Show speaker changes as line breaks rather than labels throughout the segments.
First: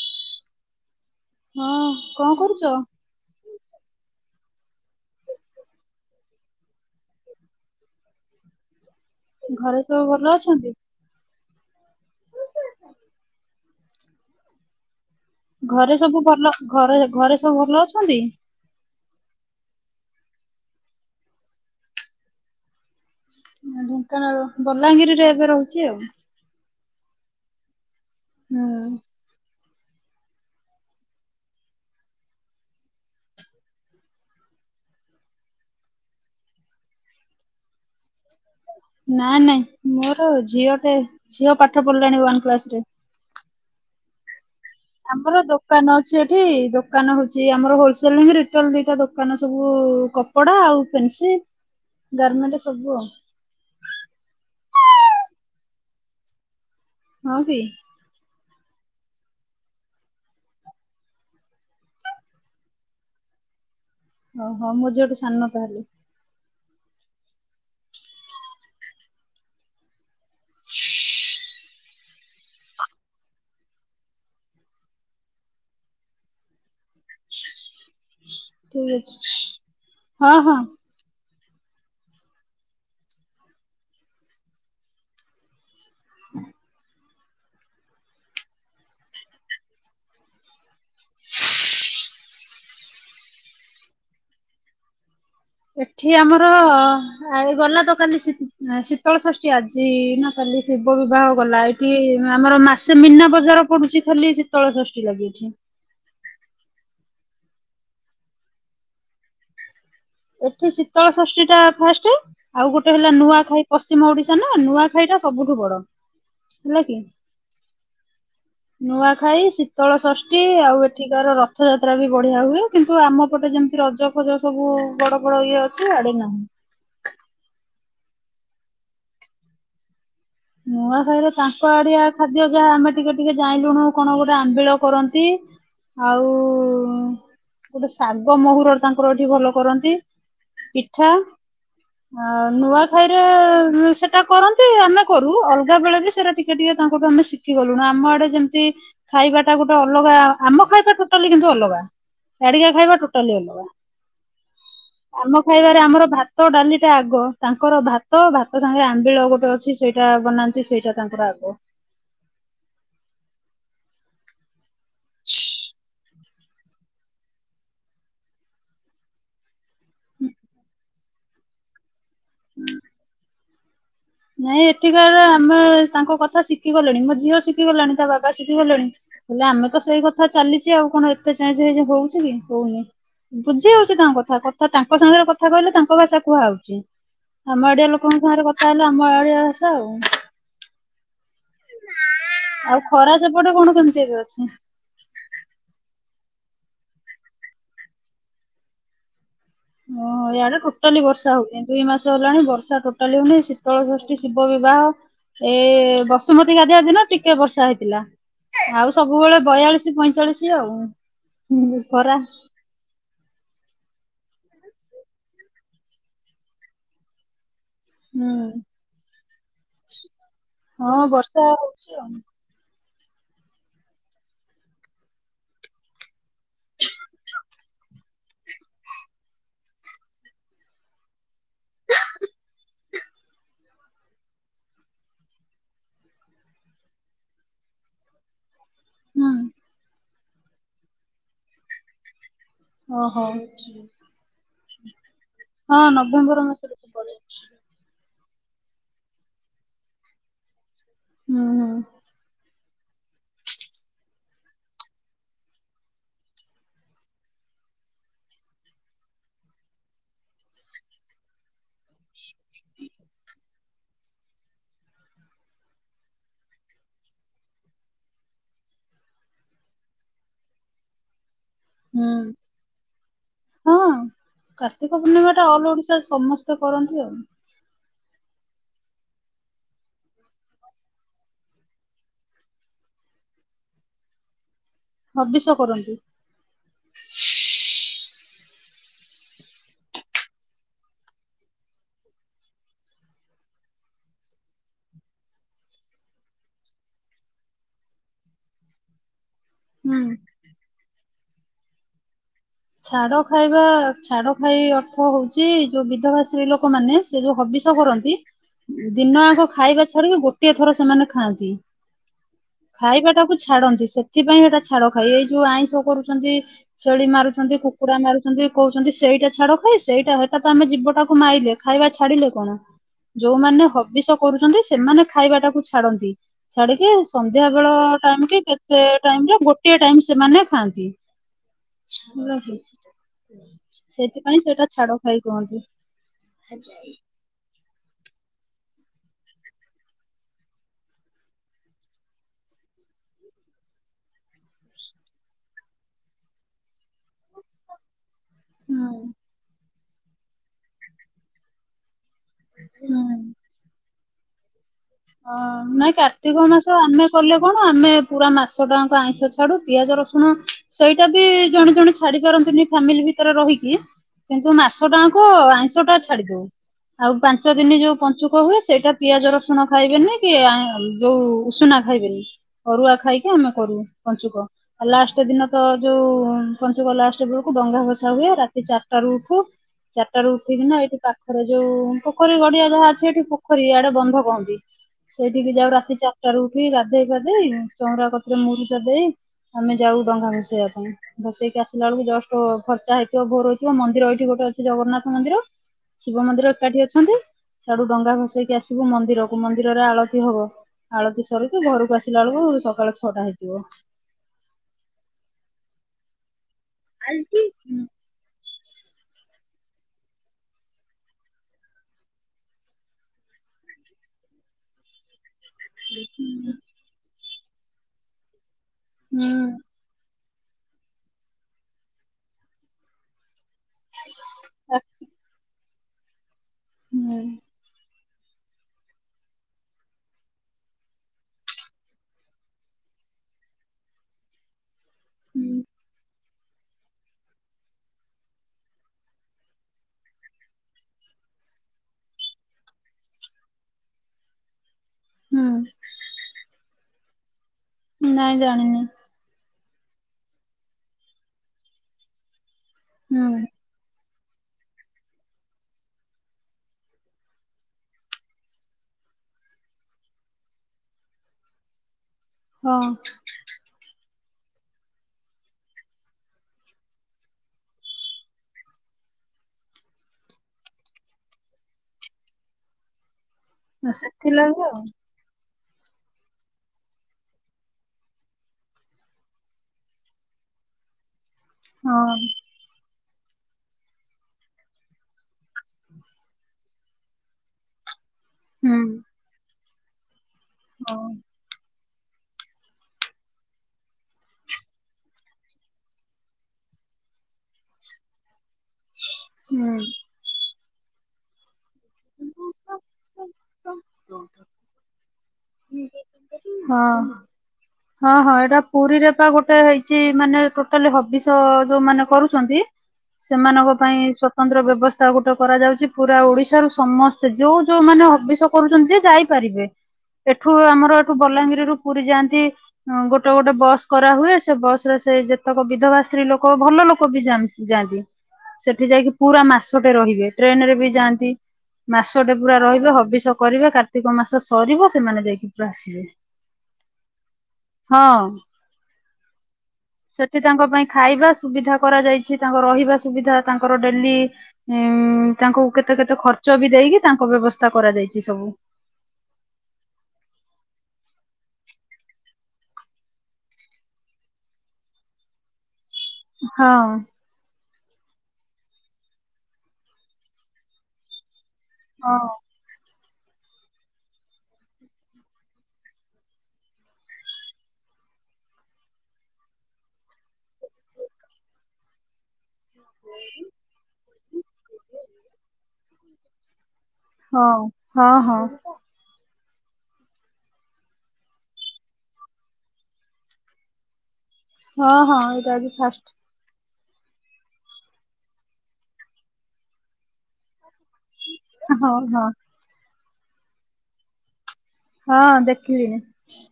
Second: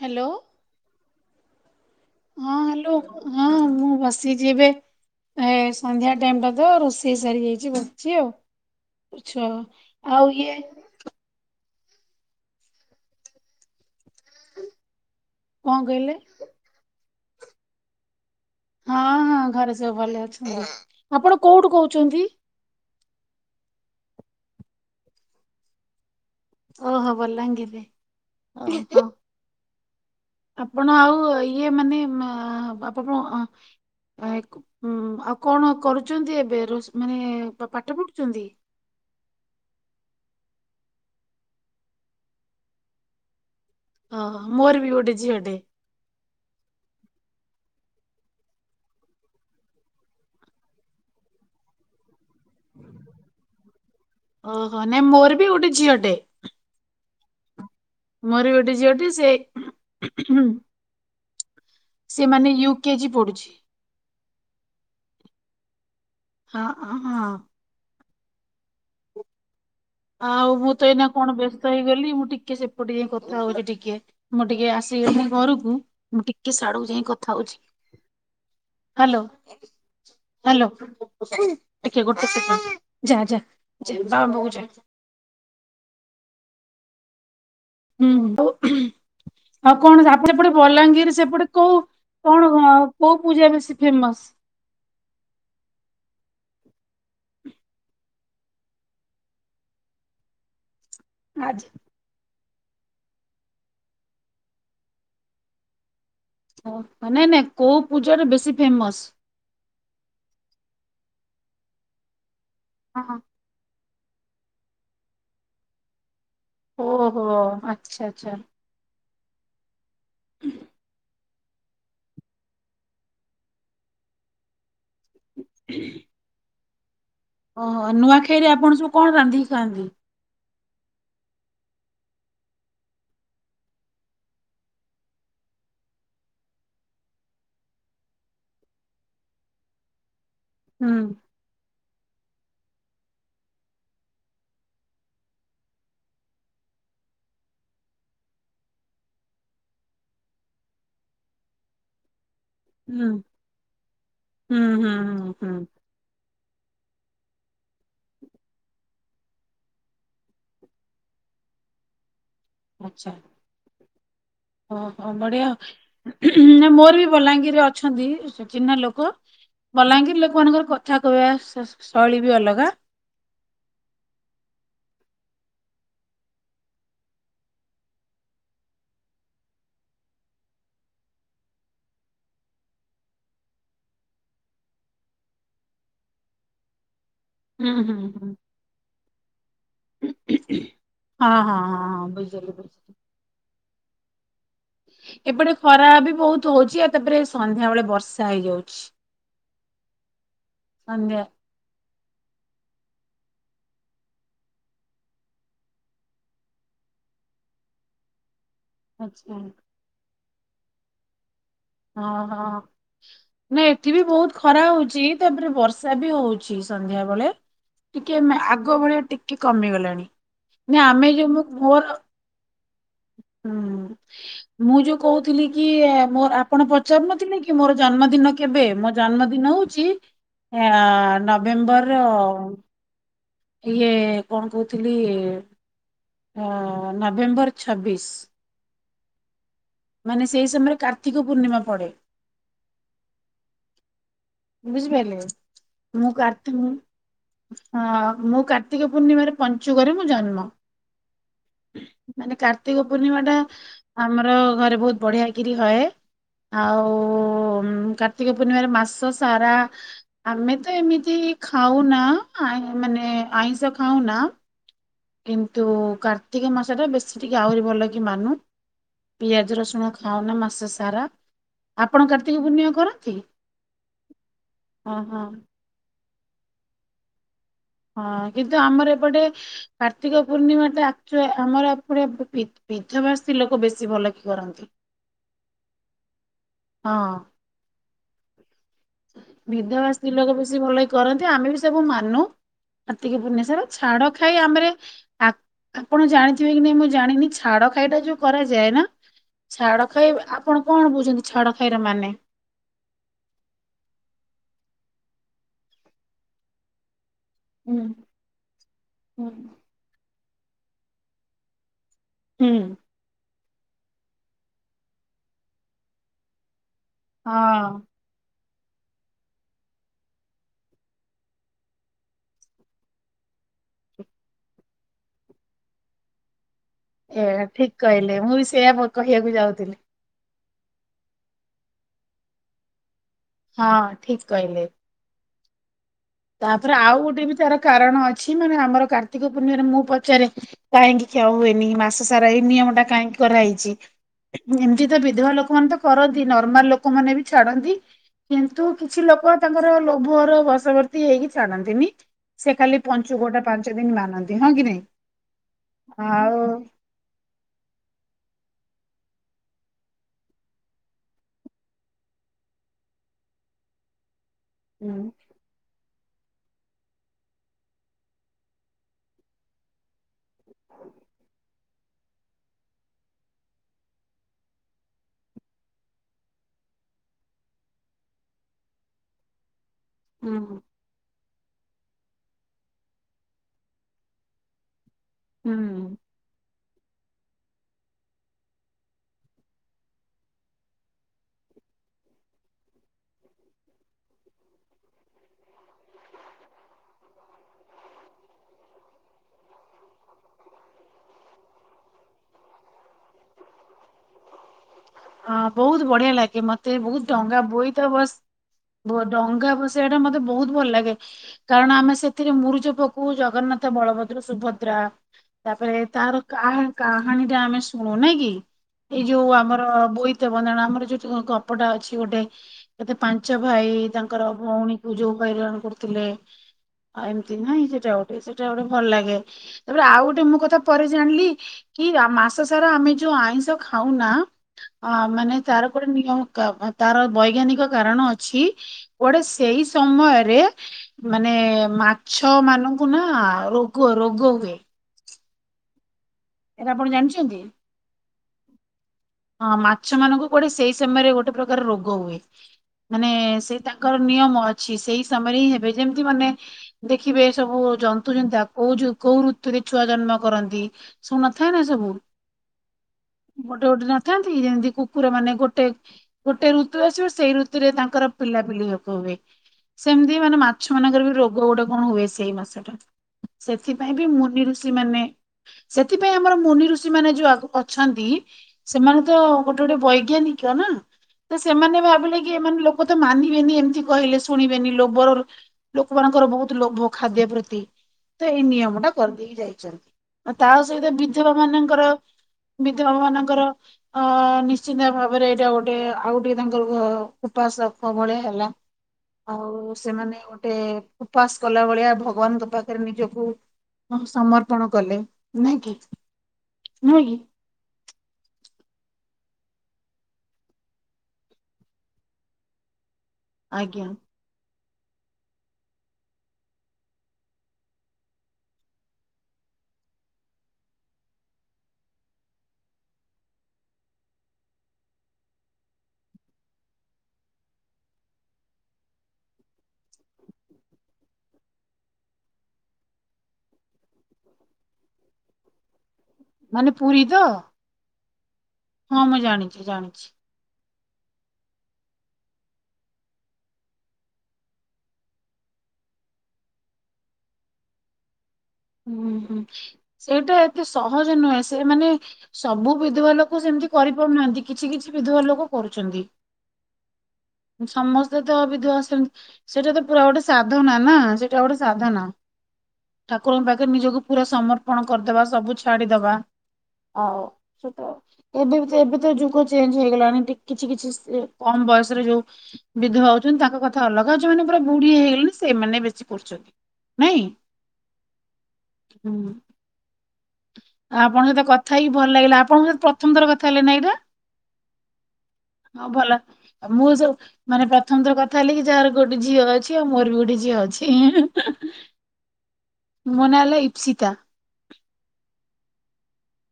Hello.
ହଁ କଣ
ହଁ
କରୁଛ?
ହାଲୋ ହଁ ମୁଁ ବସି ଯିବେ ଏ ସନ୍ଧ୍ୟା ଟାଇମଟା ତ ରୋଷେଇ ସାରିଯାଇଚି ବସିଚି ଆଉ। ଆଛା
ଘରେ ସବୁ
ଆଉ
ଭଲ
ଇଏ
ଅଛନ୍ତି?
କଣ
ଘରେ
କହିଲେ
ସବୁ ଭଲ ଘରେ ଘରେ ସବୁ ଭଲ ଅଛନ୍ତି?
ହଁ ହଁ ଘରେ ସବୁ ଭଲ ଅଛନ୍ତି ଆପଣ କୋଉଠୁ କୋହୁଚନ୍ତି?
ଢେଙ୍କାନାଳ ବଲାଙ୍ଗିରିରେ ଏବେ ରହୁଚି ଆଉ।
ଓହୋ ବଲାଙ୍ଗିରରେ।
ହୁଁ
ଓହୋ। ଆପଣ ଆଉ ଇଏ ମାନେ ମା ଆପ କଣ ଅ ଆଇକୁ ଉଁ ଆଉ କଣ କରୁଚନ୍ତି ଏବେ ରୋଷ୍ ମାନେ ପ-ପାଠ ପଢ
ନାଁ ନାଇଁ ମୋର ଝିଅ ଟେ ଝିଅ ପାଠପଢ଼ିଲାଣି ୱାନ କ୍ଲାସରେ।
ଓହୋ। ମୋର ବି ଗୋଟେ
ଆମର
ଝିଅଟେ
ଦୋକାନ ଅଛି ଏଠି ଦୋକାନ ହୋଉ ଚି ଆମର ହୋଲସେଲ ହିଁ ରିଟେଲ ଦିଟା ଦୋକାନ ସବୁ କପଡା ଆଉ ଫେନ୍ସି ଗାରମେଣ୍ଟେ ସବୁ ଆଉ।
ଓହୋ ନାଇଁ ମୋର ବି ଗୋଟେ ଝିଅଟେ।
ହଁକି।
ମୋର ବି ଗୋଟେ ଝିଅଟେ ସେ ସେ ମାନେ ୟୁକେଜି ପଢୁଚି।
ଓହୋ ମୋ ଝିଅଠୁ ସାନ ତାହେଲେ।
ହଁ ଅ ହଁ। ଆଉ ମୁଁ ତ ଏଇନା କଣ ବ୍ୟସ୍ତ ହେଇ ଗଲି ମୁଁ ଟିକେ ସେପଟେ ଯାଇଁ କଥା ହୋଉଚି ଟିକେ ମୁଁ ଟିକେ ଆସିଗଲି ଘରକୁ ମୁଁ ଟିକେ ସାଡକୁ ଯାଇଁ କଥା ହୋଉଚି।
ଠିକ
ହାଲୋ
ଅଛି ହଁ ହଁ।
ହାଲୋ ଟିକେ ଗୋଟେ ସେକେଣ୍ଡ ଯା ଯା ଯା ବାବାଙ୍କ ପାଖକୁ ଯା। ହୁଁ ହୁଁ ଆଉ କଣ ଆପଣ ଏପଟେ ବଲାଙ୍ଗୀ ଙ୍ଗିର ସେପଟେ କୋଉ କଣ ଆଁ କୋଉ ପୂଜା ବେଶୀ ଫେମସ।
ଏଠି ଆମର ଏ ଗଲା ତ କାଲି ସି ଶୀତଳ ଷଷ୍ଠୀ ଆଜି ନା କାଲି। ଶିବ ବିବାହ
ଆଜି
ଗଲା ଏଇଠି। ଆମର ମାସେ ମୀନା ବଜାର ପଡୁଛି ଖାଲି ଶୀତଳ ଷଷ୍ଠୀ ଲାଗିଛି।
ହ ମାନେ ନାଇ ନାଇ କୋଉ ପୂଜାର ବେଶୀ ଫେମସ।
ଏଠି ଶୀତଳ ଷଷ୍ଠୀ ଟା ଫାଷ୍ଟେ। ଆଉ ଗୋଟେ ହେଲା ନୂଆଖାଇ। ପଶ୍ଚିମ ଓଡିଶା ନା ନୂଆଖାଇ ଟା ସବୁଠୁ ବଡ। ହେଲା କି।
ଓହୋ ଆଚ୍ଛା ଆଚ୍ଛା।
ନୂଆଖାଇ ଶୀ ତଳ ଷଷ୍ଠୀ ଆଉ ଏଠିକାର ର ରଥଯାତ୍ରା ବି ବଢିଆ ହୁଏ କିନ୍ତୁ ଆମ ପଟେ ଯେମିତି ରଜ ଫଜ ସବୁ। ବଡ ବଡ ଇଏ ଅଛି ଆଡେ ନାହିଁ।
ଓହୋ ନୂଆଖାଇରେ ଆପଣ ସବୁ କଣ ରାନ୍ଧିକି ଖାଆନ୍ତି।
ନୂଆଖାଇରେ ତାଙ୍କ ଆଡିଆ ଖାଦ୍ୟ ଯାହା ଆମେ ଟିକେ ଟିକେ ଜାଇଲୁଣୁ କଣ ଗୋଟେ ଆମ୍ବିଳ କରନ୍ତି ଆଉ ଗୋଟେ ଶାଗ ମହୁର ତାଙ୍କର ଏଠି ଭଲ କରନ୍ତି।
ହୁଁ
ପିଠା। ଆଉ ନୂଆଖାଇରେ ସେଟା କରନ୍ତି ଆମେ କରୁ ଅଲଗା ବେଳେ ବି ସେଟା ଟିକେ ଟିକେ ତାଙ୍କଠୁ ଆମେ ଶିଖି ଗଲୁ ନା ଆମ ଆଡେ ଯେମିତି ଖାଇବା ଟା ଗୋଟେ ଅଲଗା ଆମ ଖାଇବା ଟୋଟାଲି କିନ୍ତୁ ଅଲଗା ସାଡିକା ଖାଇବା
ହୁଁ
ଟୋଟାଲି ଅଲଗା
ହୁଁ ହୁଁ ହୁଁ
ଆମ
ହୁଁ
ଖାଇବାରେ ଆମର ଭାତ ଭାତ ଡାଲିଟା ଆଗ ତାଙ୍କର ଭାତ ଭାତ ସାଙ୍ଗରେ ଆମ୍ବିଳ ଗୋଟେ ଅଛି ସେଇ ସେଟା ବନାନ୍ତି ସେଇଟା ତାଙ୍କର ଆଗ
ଆଚ୍ଛା ଓହୋ ବଢିଆ ମୋର ବି ବଲାଙ୍ଗୀରରେ ଅଛନ୍ତି ଚିହ୍ନା ଲୋକ ବଲାଙ୍ଗୀର ଲୋକମାନଙ୍କର କଥା କହିବା ଶୈଳୀ ବି ଅଲଗା
ନାଇଁ ଏଠିକାର ଆମେ ତାଙ୍କ କଥା ଶିଖି ଗଲେଣି ମୋ ଝିଅ ଶିଖିଗଲାଣି ତା ବାବା ଶିଖି ଗଲେଣି ହେଲେ ଆମେ ତ ସେଇ କଥା ଚାଲିଛି ଆଉ କଣ ଏତେ ଚେଞ୍ଜ୍ ହେଇ ହଉଛି କି ହଉନି ବୁଝି ହଉଛି ତାଙ୍କ କଥା କଥା ତାଙ୍କ ସାଙ୍ଗରେ କଥା କହିଲେ ତାଙ୍କ ଭାଷା କୁହାହଉଛି ଆମ
ହୁଁ
ଆଡିଆ
ହୁଁ ହୁଁ
ଲୋକଙ୍କ
ହଁ
ସାଙ୍ଗରେ କଥା ହେଲେ [unintelligible] ଆ ଆ
ହଁ ହଁ ହଁ ବୁଝିଲି
ଆଉ
ବୁଝିଲି।
ଖରା ସେପଟେ କଣ କେମିତି ଏବେ ଅଛି
ଏପଟେ ଖରା ବି ବହୁତ ହଉଛି ଆଉ ତାପରେ ସନ୍ଧ୍ୟା ବେଳେ ବର୍ଷା ହେଇଯାଉଛି
ଓହୋ ଆଡେ ଟୋଟାଲି
ସନ୍ଧ୍ୟା
ବର୍ଷା ହଉଛି ଦୁଇ ମାସ ହେଲାଣି ବର୍ଷା ଟୋଟାଲି ହଉନି ଶୀତଳ ଷଷ୍ଠୀ ଶିବ ବିବାହ ଏ ବସୁମତୀ ଗାଧିଆ ଦିନ ଟିକେ ବର୍ଷା ହେଇଥିଲା ଆଉ
ଆଚ୍ଛା
ସବୁବେଳେ ବୟାଳିଶ ପଇଁଚାଳିଶ କି ଆଉ ହୁଁ
ହଁ
ଖରା।
ହଁ ନା ଏଠି ବି ବହୁତ ଖରା ହଉଛି ତାପରେ ବର୍ଷା ବି ହଉଛି ସନ୍ଧ୍ୟା ବେଳେ ଟିକେ
ହୁଁ
ଆଗ ଭଳିଆ ଟିକେ କମିଗଲାଣି ନା
ହଁ
ଆମେ ଯୋଉ
ବର୍ଷା ହଉଛି
ମୋର
ଆଉ
ହୁଁ ମୁଁ ଯୋଉ କହୁଥିଲି କି ମୋ ଆପଣ ପଚାରୁନଥିଲେ କି ମୋର ଜନ୍ମଦିନ କେବେ ମୋ ଜନ୍ମଦିନ ହଉଛି ଆ ନଭେମ୍ବର ଇଏ କଣ କହୁଥିଲି ନଭେମ୍ବର ଛବିଶ
ହଁ,
ମାନେ ସେଇ ସମୟରେ କାର୍ତ୍ତିକ ପୂର୍ଣ୍ଣିମା ପଡେ।
ଓ ହୋ,
ବୁଝିପାଇଲେ?
ହଁ ନଭେମ୍ବର ମାସରେ [unintelligible]
ମୁଁ କାର୍ତ୍ତିକ ପୂର୍ଣ୍ଣିମାରେ ପଞ୍ଚୁକରେ ମୁଁ ଜନ୍ମ।
ହୁଁ ହୁଁ,
ମାନେ କାର୍ତ୍ତିକ ପୂର୍ଣ୍ଣିମା ଟା ଆମର ଘରେ ବହୁତ ବଢିଆକରି ହଏ ଆଉ କାର୍ତ୍ତିକ ପୂର୍ଣ୍ଣିମାରେ ମାସ ସାରା ଆମେ ତ ଏମିତି ଖାଉନା ମାନେ ଆଇଁଷ ଖାଉ ନା କିନ୍ତୁ କାର୍ତ୍ତିକ ମାସ ଟା ବେଶୀ ଟିକେ ଆହୁରି ଭଲ କି ମାନୁ ପିଆଜ ରସୁଣ ଖାାଉନା ମାସ ସାରା ଆପଣ
ହୁଁ
କାର୍ତ୍ତିକ ପୂର୍ଣ୍ଣିମା କରନ୍ତି
ହଁ। କାର୍ତ୍ତିକ
ଓହୋ
ପୂର୍ଣ୍ଣିମା ଟା ଅଲ ଓଡିଶାରେ ସମସ୍ତେ କରନ୍ତି ଆଉ
ହଁ କିନ୍ତୁ ଆମର ଏପଟେ କାର୍ତ୍ତିକ ପୂର୍ଣ୍ଣିମା ଟା ଆମର ଆପଟେ ବିଧବା ସ୍ତ୍ରୀ ଲୋକ ବେଶୀ ଭଲ କି କରନ୍ତି।
ହବିଷ କରନ୍ତୁ।
ହଁ, ବିଧବା ସ୍ତ୍ରୀ ଲୋକ ବେଶି ଭଲକି କରନ୍ତି ଆମେବି ସବୁ ମାନୁ କାର୍ତ୍ତିକ ପୂର୍ଣ୍ଣିମା ସେରା ଛାଡଖାଇ ଆମର ଏଇ ଆପଣ ଜାଣିଥିବେକି ନାଇଁ ମୁଁ ଜାଣିନି ଛାଡଖାଇ ଟା ଜଉ କରାଯାଏନା ଛାଡ ଖାଇ
ହୁଁ।
ଆପଣ କଣ ବୁଝନ୍ତି ଛାଡ ଖାଇର ମାନେ।
ଛାଡ ଖାଇବା ଛାଡ ଖାଇ ଅର୍ଥ ହଉଛି ଯୋଉ ବିଧବା ସ୍ତ୍ରୀ ଲୋକମାନେ ସେ ଯୋଉ ହବିଷ
ହୁଁ
କରନ୍ତି ଦିନ
ହୁଁ।
ଆଗ ଖାଇବା ଛାଡିକି ଗୋଟେ ଗୋଟିଏ ଥର ସେମାନେ ଖାଆନ୍ତି।
ହୁଁ
ଖାଇବା ଟାକୁ ଛାଡନ୍ତି ସେଥିପାଇଁ ଏଟା ଛାଡ ଖାଇ ଏଇ ଯୋଉ ଆଇଁଷ କରୁଛନ୍ତି ଛେଳି ଛନ୍ତି
ହଁ
କୁକୁଡ଼ା ମାରୁଛନ୍ତି କହୁଛନ୍ତି ସେଇଟା ଛାଡ ଖାଇ ସେଇଟା ସେଟା ତ ଆମେ ଜୀବଟାକୁ ମାରଲେେ ଖାଇବା ଛାଡିଲେ କଣ ଯୋଉମାନେ ହବିଷ କରୁଛନ୍ତି ସେମାନେ ଖାଇବାଟାକୁ ଛାଡନ୍ତି ଛାଡିକି
ଏ
ସନ୍ଧ୍ୟା ବେଳ
ଠିକ କହିଲେ
ଟାଇମ
ମୁଁ
କି
ବି ସେଇଆ
କେତେ
କହିବାକୁ
ଟାଇମରେ ଗୋଟେ
ଯାଉଥିଲି।
ଟାଇମ ସେମାନେ ହଁ କି, ଭଲ ହେଇଛି।
ହଁ ଠିକ
ସେଥିପାଇଁ
କହିଲେ।
ସେଟା ଛାଡ ଖାଇ। ହିଁକି
ତାପରେ ଆଉ ଗୋଟେ ବି ତାର କାରଣ ଅଛି ମାନେ ଆମର କାର୍ତ୍ତିକ ପୂର୍ଣ୍ଣିମରେ ମୁଁ ପଚାରେ କାହିଁକି ଖୀୟା ହୁଏନି ମାସ ସାରା ଏଇ ନିୟମ ଟା କାହିଁକି କରାହେଇଛି ଏମିତି ତ ବିଧବା ଲୋକମାନେତ କରନ୍ତି ନର୍ମାଲ ଲୋକ ମାନେବି ଛାଡନ୍ତି। କିନ୍ତୁ କିଛି
ହୁଁ।
ଲୋକ ତାଙ୍କର ଲୋ ଭର ବର୍ଷବ ହେଇକି ଚାଲନ୍ତିନି ସେ ଖାଲି ପଞ୍ଚୁକଟା ପାଞ୍ଚ ଦିନ ମା ନ୍ତି ହଁ କି ନାଇଁ [unintelligible]
ଅଁ ନାଇଁ କାର୍ତ୍ତିକ
ଆଉ
ମାସ ଆମେ କଲେ କଣ ଆମେ ପୁରା ମାସ ଟା ଆଇଁଷ ଛାଡୁ ପିଆଜ ରସୁଣ ସେଇଟା ବି ଜଣେ ଜଣେ ଛାଡି ପାରନ୍ତିନି ଫ୍ୟାମିଲି ଭିତରେ ରହିକି କିନ୍ତୁ ମାସଟା
ହୁଁ
ଯାଙ୍କ ଆଁଇଁସଟା ଛା ଛାଡିଦଉ ଆଉ ପାଞ୍ଚ ଦିନି ଯୋଉ ପଞ୍ଚୁକ ହୁଏ ସେଇଟା ପିଆଜ ରସୁଣ ଖାଇବେନି କି ଯୋଉ ଉଷୁନା ଖାଇବେନି ଅରୁଆ ଖାଇକି ଆମେ କରୁ ପଞ୍ଚୁକ ଆ ଲାଷ୍ଟ ଦିନ ତ ଯୋଉ ପଞ୍ଚୁକ ଲାଷ୍ଟ ବେଳକୁ ଡଙ୍ଗା ଭସା ହୁଏ ରାତି ଚାରିଟା ରୁ ଉଠୁ ଚାରିଟା ରୁ
ହୁଁ
ଉଠିକି ନା ଏଇଠି ପା ତାରେ ଯୋଉ ପୋଖରୀ ଗଡିଆ ଯାହା ଅଛି ଏଠି ପୋଖରୀ ଇଆଡେ ବନ୍ଧ କୁହନ୍ତି
ହୁଁ
ସେଇଠିକି ଯାଉ ରାତି ଚାରିଟାରୁ ଠି ଗାଧେଇ ପାଧେଇ ଚଉରା କଥରେ ମୁରୁଜ ଦେଇ ଆମେ ଯାଉ ଡଙ୍ଗା ଭସେଇବା ପାଇଁ ଭସେଇକି ଆସିଲା ବେଳକୁ ଜଷ୍ଟ ଫର୍ଚା ହେଇଥିବ ଭୋର ହେଇଥିବ ମନ୍ଦିର ଏଇଠି ଗୋଟେ ଅଛି ଜଗନ୍ନାଥ ମନ୍ଦିର ଶିବ ମନ୍ଦିର ଏକାଠି ଅଛନ୍ତି ସେଆଡୁ ଡଙ୍ଗା ଭସେଇକି ଆସିବୁ ମନ୍ଦିର ମନ୍ଦିରରେ ଆଳତି ହବ ଆଳତି ସରିକି ଘରକୁ ଆସିଲା ବେଳକୁ ସକାଳ ଛଅଟା ହେଇଯିବ
ହଁ ବହୁତ୍ ବଢିଆ ଲାଗେ ମ ସେ ବହୁତ ଡଙ୍ଗା ବୋଇତ ବସ ଡଙ୍ଗା ବସେଇବା ଟା ମତେ ବହୁତ ଭଲ ଲାଗେ କାରଣ ଆମେ ସେଥିରେ ମୁରୁଜ ପକୋଉ ଜଗନ୍ନାଥ ବଳଭଦ୍ର ସୁଭଦ୍ରା ତାପରେ ତାର କାହା କାହାଣୀ ଟା ଆମେ ଶୁଣୁ ନାଁ କି ଏଇ ଯୋଉ ଆମର ବ ଆମର ଯୋଉ ଗପଟା ଅଛି ଗୋଟେ କେତେ ପାଞ୍ଚ ପାଞ୍ଚ ତାଙ୍କର ଭଉଣୀକୁ ଯୋଉ ହଇରାଣ କରୁଥିଲେ ତୁଲେ
ହୁଁ
ଆଉ ଏମିତି ନାଇଁ ସେଟା ଆଉ ସେଟା ଗୋଟେ ଭଲ ଲାଗେ ତାପରେ ଆଉ ଗୋଟେ ମୁଁ କଥା ପରେ ଜାଣିଲି କି ମାସ ସାରା ଆମେ ଯୋଉ ଆଇଁଷ ଖାଉନା ଅ ମାନେ ତାର ଗୋଟେ ନିୟମ ତାର ବୈଜ୍ଞାନିକ କାରଣ ଅଛି ଗୋଟେ ସେଇ ସମୟରେ ମାନେ ମାଛ ମାନଙ୍କୁ ନା ରୋଗ ରୋଗ ହୁଏ
ହଁ
ଏଇଟା ଆପଣ ଜାଣିଛନ୍ତି
ନାଇଁ ଜାଣିନି
ହଁ ମାଛ ମାନଙ୍କୁ କୁଆଡେ ସେଇ ସମୟରେ ଗୋଟେ ପ୍ରକାର ରୋଗ ହୁଏ ମାନେ
ହୁଁ
ସେଇ ତାଙ୍କର ନିୟମ ଅଛି ସେଇ ସମୟରେ ହିଁ ହେବେ ଯେମିତି ମାନେ ଦେଖିବେ ସବୁ ଜନ୍ତୁ ଜିନ୍ତା କୋଉ କୋଉ ଋତୁରେ ଛୁଆ ଜନ୍ମ କରନ୍ତି ସବୁ ନଥାଏ ନା ସବୁ
ହଁ
ଗୋଟେ ଗୋଟେ ଦିନ ଥାନ୍ତି ଯେମତି କୁକୁର ମାନେ ଗୋଟେ ଗୋଟେ ଋତୁ ଆସିବ ସେଇ ଋତୁରେ ତାଙ୍କର ପିଲାପିଲି ହକ ହୁଏ ସେମିତି ମାନେ ମାଛ ମାନଙ୍କର ବି ରୋଗ ଗୋଟେ କଣ ହୁଏ ସେଇ ମାସଟା ସେଥିପାଇଁ ବି ମୁନି
ସେଥିଲାଗି
ଋଷି
ଆଉ
ମାନେ ସେଥିପାଇଁ ଆମର ମୁନି ଋଷି ମାନେ ଯୋଉ ଅଛନ୍ତି ସେମାନେ ତ ଗୋଟେ ଗୋଟେ ବୈଜ୍ଞାନିକ ନା ତ ସେମାନେ
ହଁ
ଭାବିଲେ କି ଏମାନେ ଲୋକ ତ ମାନିବେନି ଏମିତି କହିଲେ ଶୁଣିବେନି ଲୋଭର ଲୋକ ମାନଙ୍କର ବହୁତ ଲୋଭ ଖାଦ୍ୟ ପ୍ରତି। ତ ଏଇ ନିୟମ ଟା କରିଦେଇକି ଯାଇଛନ୍ତି। ଆ ତା
ହୁଁ
ସହିତ
ହଁ
ବିଧବା ମାନଙ୍କର ବିଧବା ମାନଙ୍କର ଅ ନିଶ୍ଚିନ୍ତ ଭାବରେ ଏଇଟା ଗୋଟେ ଆଉ ଟିକେ ତାଙ୍କର ଉପାସକ ବ ଭଳିଆ ହେଲା। ଆଉ
ହୁଁ
ସେମାନେ ଗୋ ଟେ ଉପାସ କଲାବେଳେ ଏହା ଭଗବାନଙ୍କ ପାଖରେ ନିଜକୁ ତାଙ୍କୁ ସମର୍ପଣ କଲେ ନୁହେଁ କି?
ହଁ ହଁ ହଁ ଏଇଟା ପୁରୀରେ ପା ଗୋଟେ ହେଇଛି ମାନେ ଟୋଟାଲି ହବିଷ ଯୋଉ ମାନେ କରୁଛନ୍ତି ସେମାନଙ୍କ
ଆଜ୍ଞା
ପାଇଁ ସ୍ଵତନ୍ତ୍ର ବ୍ୟବ ବ୍ୟବସ୍ଥା ଗୋଟେ କରାଯାଉଛି ପୁରା ଓଡିଶା ରୁ ସମସ୍ତେ ଯୋଉ ଯୋଉ ମାନେ ହବିଷ କରୁଛନ୍ତି ଯେ ଯାଇପାରିବେ ଏଠୁ ଆମର ବଲାଙ୍ଗିରରୁୁ ପୁରୀ ଯାଆନ୍ତି ଗୋଟେ ଗୋଟେ ବସ୍ କରାହୁଏ ସେ ବସରେ ସେ ଯେତେକ ବିଧବା ସ୍ତ୍ରୀ ଲୋକ ଭଲ ଲୋକ ବି ଯାଆନ୍ତି ଯାଆନ୍ତି। ସେଠି ଯାଇକି ପୁରା ମାସଟେ ରହିବେ ଟ୍ରେନ ରେ ବି ଯାଆନ୍ତି ମାସଟେ ପୁରା ରହିବେ ହବିଷ କରିବେ କାର୍ତ୍ତିକ ମାସ ସରିବ ସେମାନେ ଯାଇକି ପୁରା ଆସିବେ। ହୁଁ।
ମାନେ ପୁରୀ ତ? ହଁ ମୁଁ ଜାଣି
ସେଠି ତାଙ୍କ ପାଇଁ ଖାଇବା ସୁବିଧା କରାଯାଇଛି। ତାଙ୍କ ରହିବା ସୁବିଧା ତାଙ୍କର ଡେଲି ଉ ତାଙ୍କୁ କେତେ କେତେ ଖର୍ଚ୍ଚ ବି ଦେଇକି ତାଙ୍କ ବ୍ୟବସ୍ଥା କରାଯାଇଛି ସବୁ।
ହୁଁ ହୁଁ ସେଇଟା ଏତେ ସହଜ ନୁହେଁ ସେଇ ମାନେ ସବୁ ବିଧବା ଲୋକ ସେମତି କରିପାରୁନାହାଁନ୍ତି କିଛି କିଛି ବିଧବା ଲୋକ କରୁଛନ୍ତି।
ହଁ।
ସମସ୍ତେ ତ ବିଧବା ଆସିଛନ୍ତି ସେଇଟା ତ ପୁରା ଗୋଟେ ସାଧନା ନା ସେ ସେଇଟା ଗୋଟେ ସାଧନା।
ହଁ
ଠାକୁରଙ୍କ ପାଖରେ ନିଜକୁ ପୁରା ସମର୍ପଣ କରି ଦେବା ସବୁ ଛାଡ଼ି ଦବା। ଆଉ ସହିତ ଏବେବି ଚେ ଏବେ ତ ଯୁଗ ଚେଞ୍ଜ ହେଇଗଲାଣି ଟିକେ କିଛି କିଛି କମ୍ ବୟସରେ ଯୋଉ- ବିଧବା ହଉଛନ୍ତି ତାଙ୍କ କଥା ଅଲଗା ଯୋଉମାନେ ପୁରା ବୁଢୀ ହେଇଗଲେଣି ସେଇମାନେ ବେଶୀ କରୁଚନ୍ତି। ନାହିଁ।
ହଁ ହଁ ହଁ।
ହୁଁ। ଆଉ ଆପଣଙ୍କ ସହିତ କଥା ହେଇକି ଭଲ ଲାଗିଲା ଆପଣଙ୍କ ସହିତ ପ୍ରଥମ ଥର କଥା ହେଲେ ନାଁ ଏଇଟା।
ହଁ ହଁ ଏଇଟା ଆଜି ଫାଷ୍ଟ।
ଆଉ ମୁଁ ସବୁ ମାନେ ପ୍ରଥମ ଥର କଥା ହେଲି କି ଯାହାର ଗୋଟେ ଝିଅ ଅଛି ଆଉ ମୋର ବି ଗୋଟେ ଝିଅ ଅଛି।
ହଉ ହଉ।
ମୋ ନାଁ ହେଲା ଇପ୍ସିତା।
ହଁ ଦେଖିଲିଣି।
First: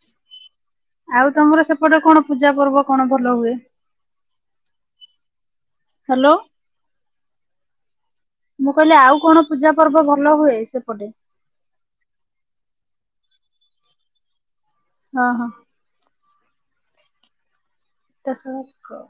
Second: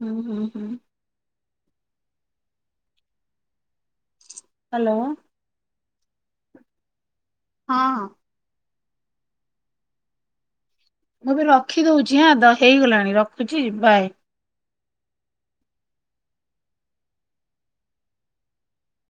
ହୁଁ ହୁଁ ହୁଁ।
ଆଉ ତମର ସେପଟେ କଣ ପୂଜା ପର୍ବ କଣ ଭଲ ହୁଏ?
ହ୍ୟାଲୋ।
ହ୍ୟାଲୋ।
ହଁ ହଁ।
ମୁଁ କହିଲି ଆଉ କଣ ପୂଜା ପର୍ବ ଭଲ ହୁଏ ସେ
ମୁଁ ଏବେ ରଖିଦଉଛି ହଁ ତ ହେଇଗଲାଣି। ରଖୁଛି ବାଏ।
ହଁ ହଁ। ତା ସହ କ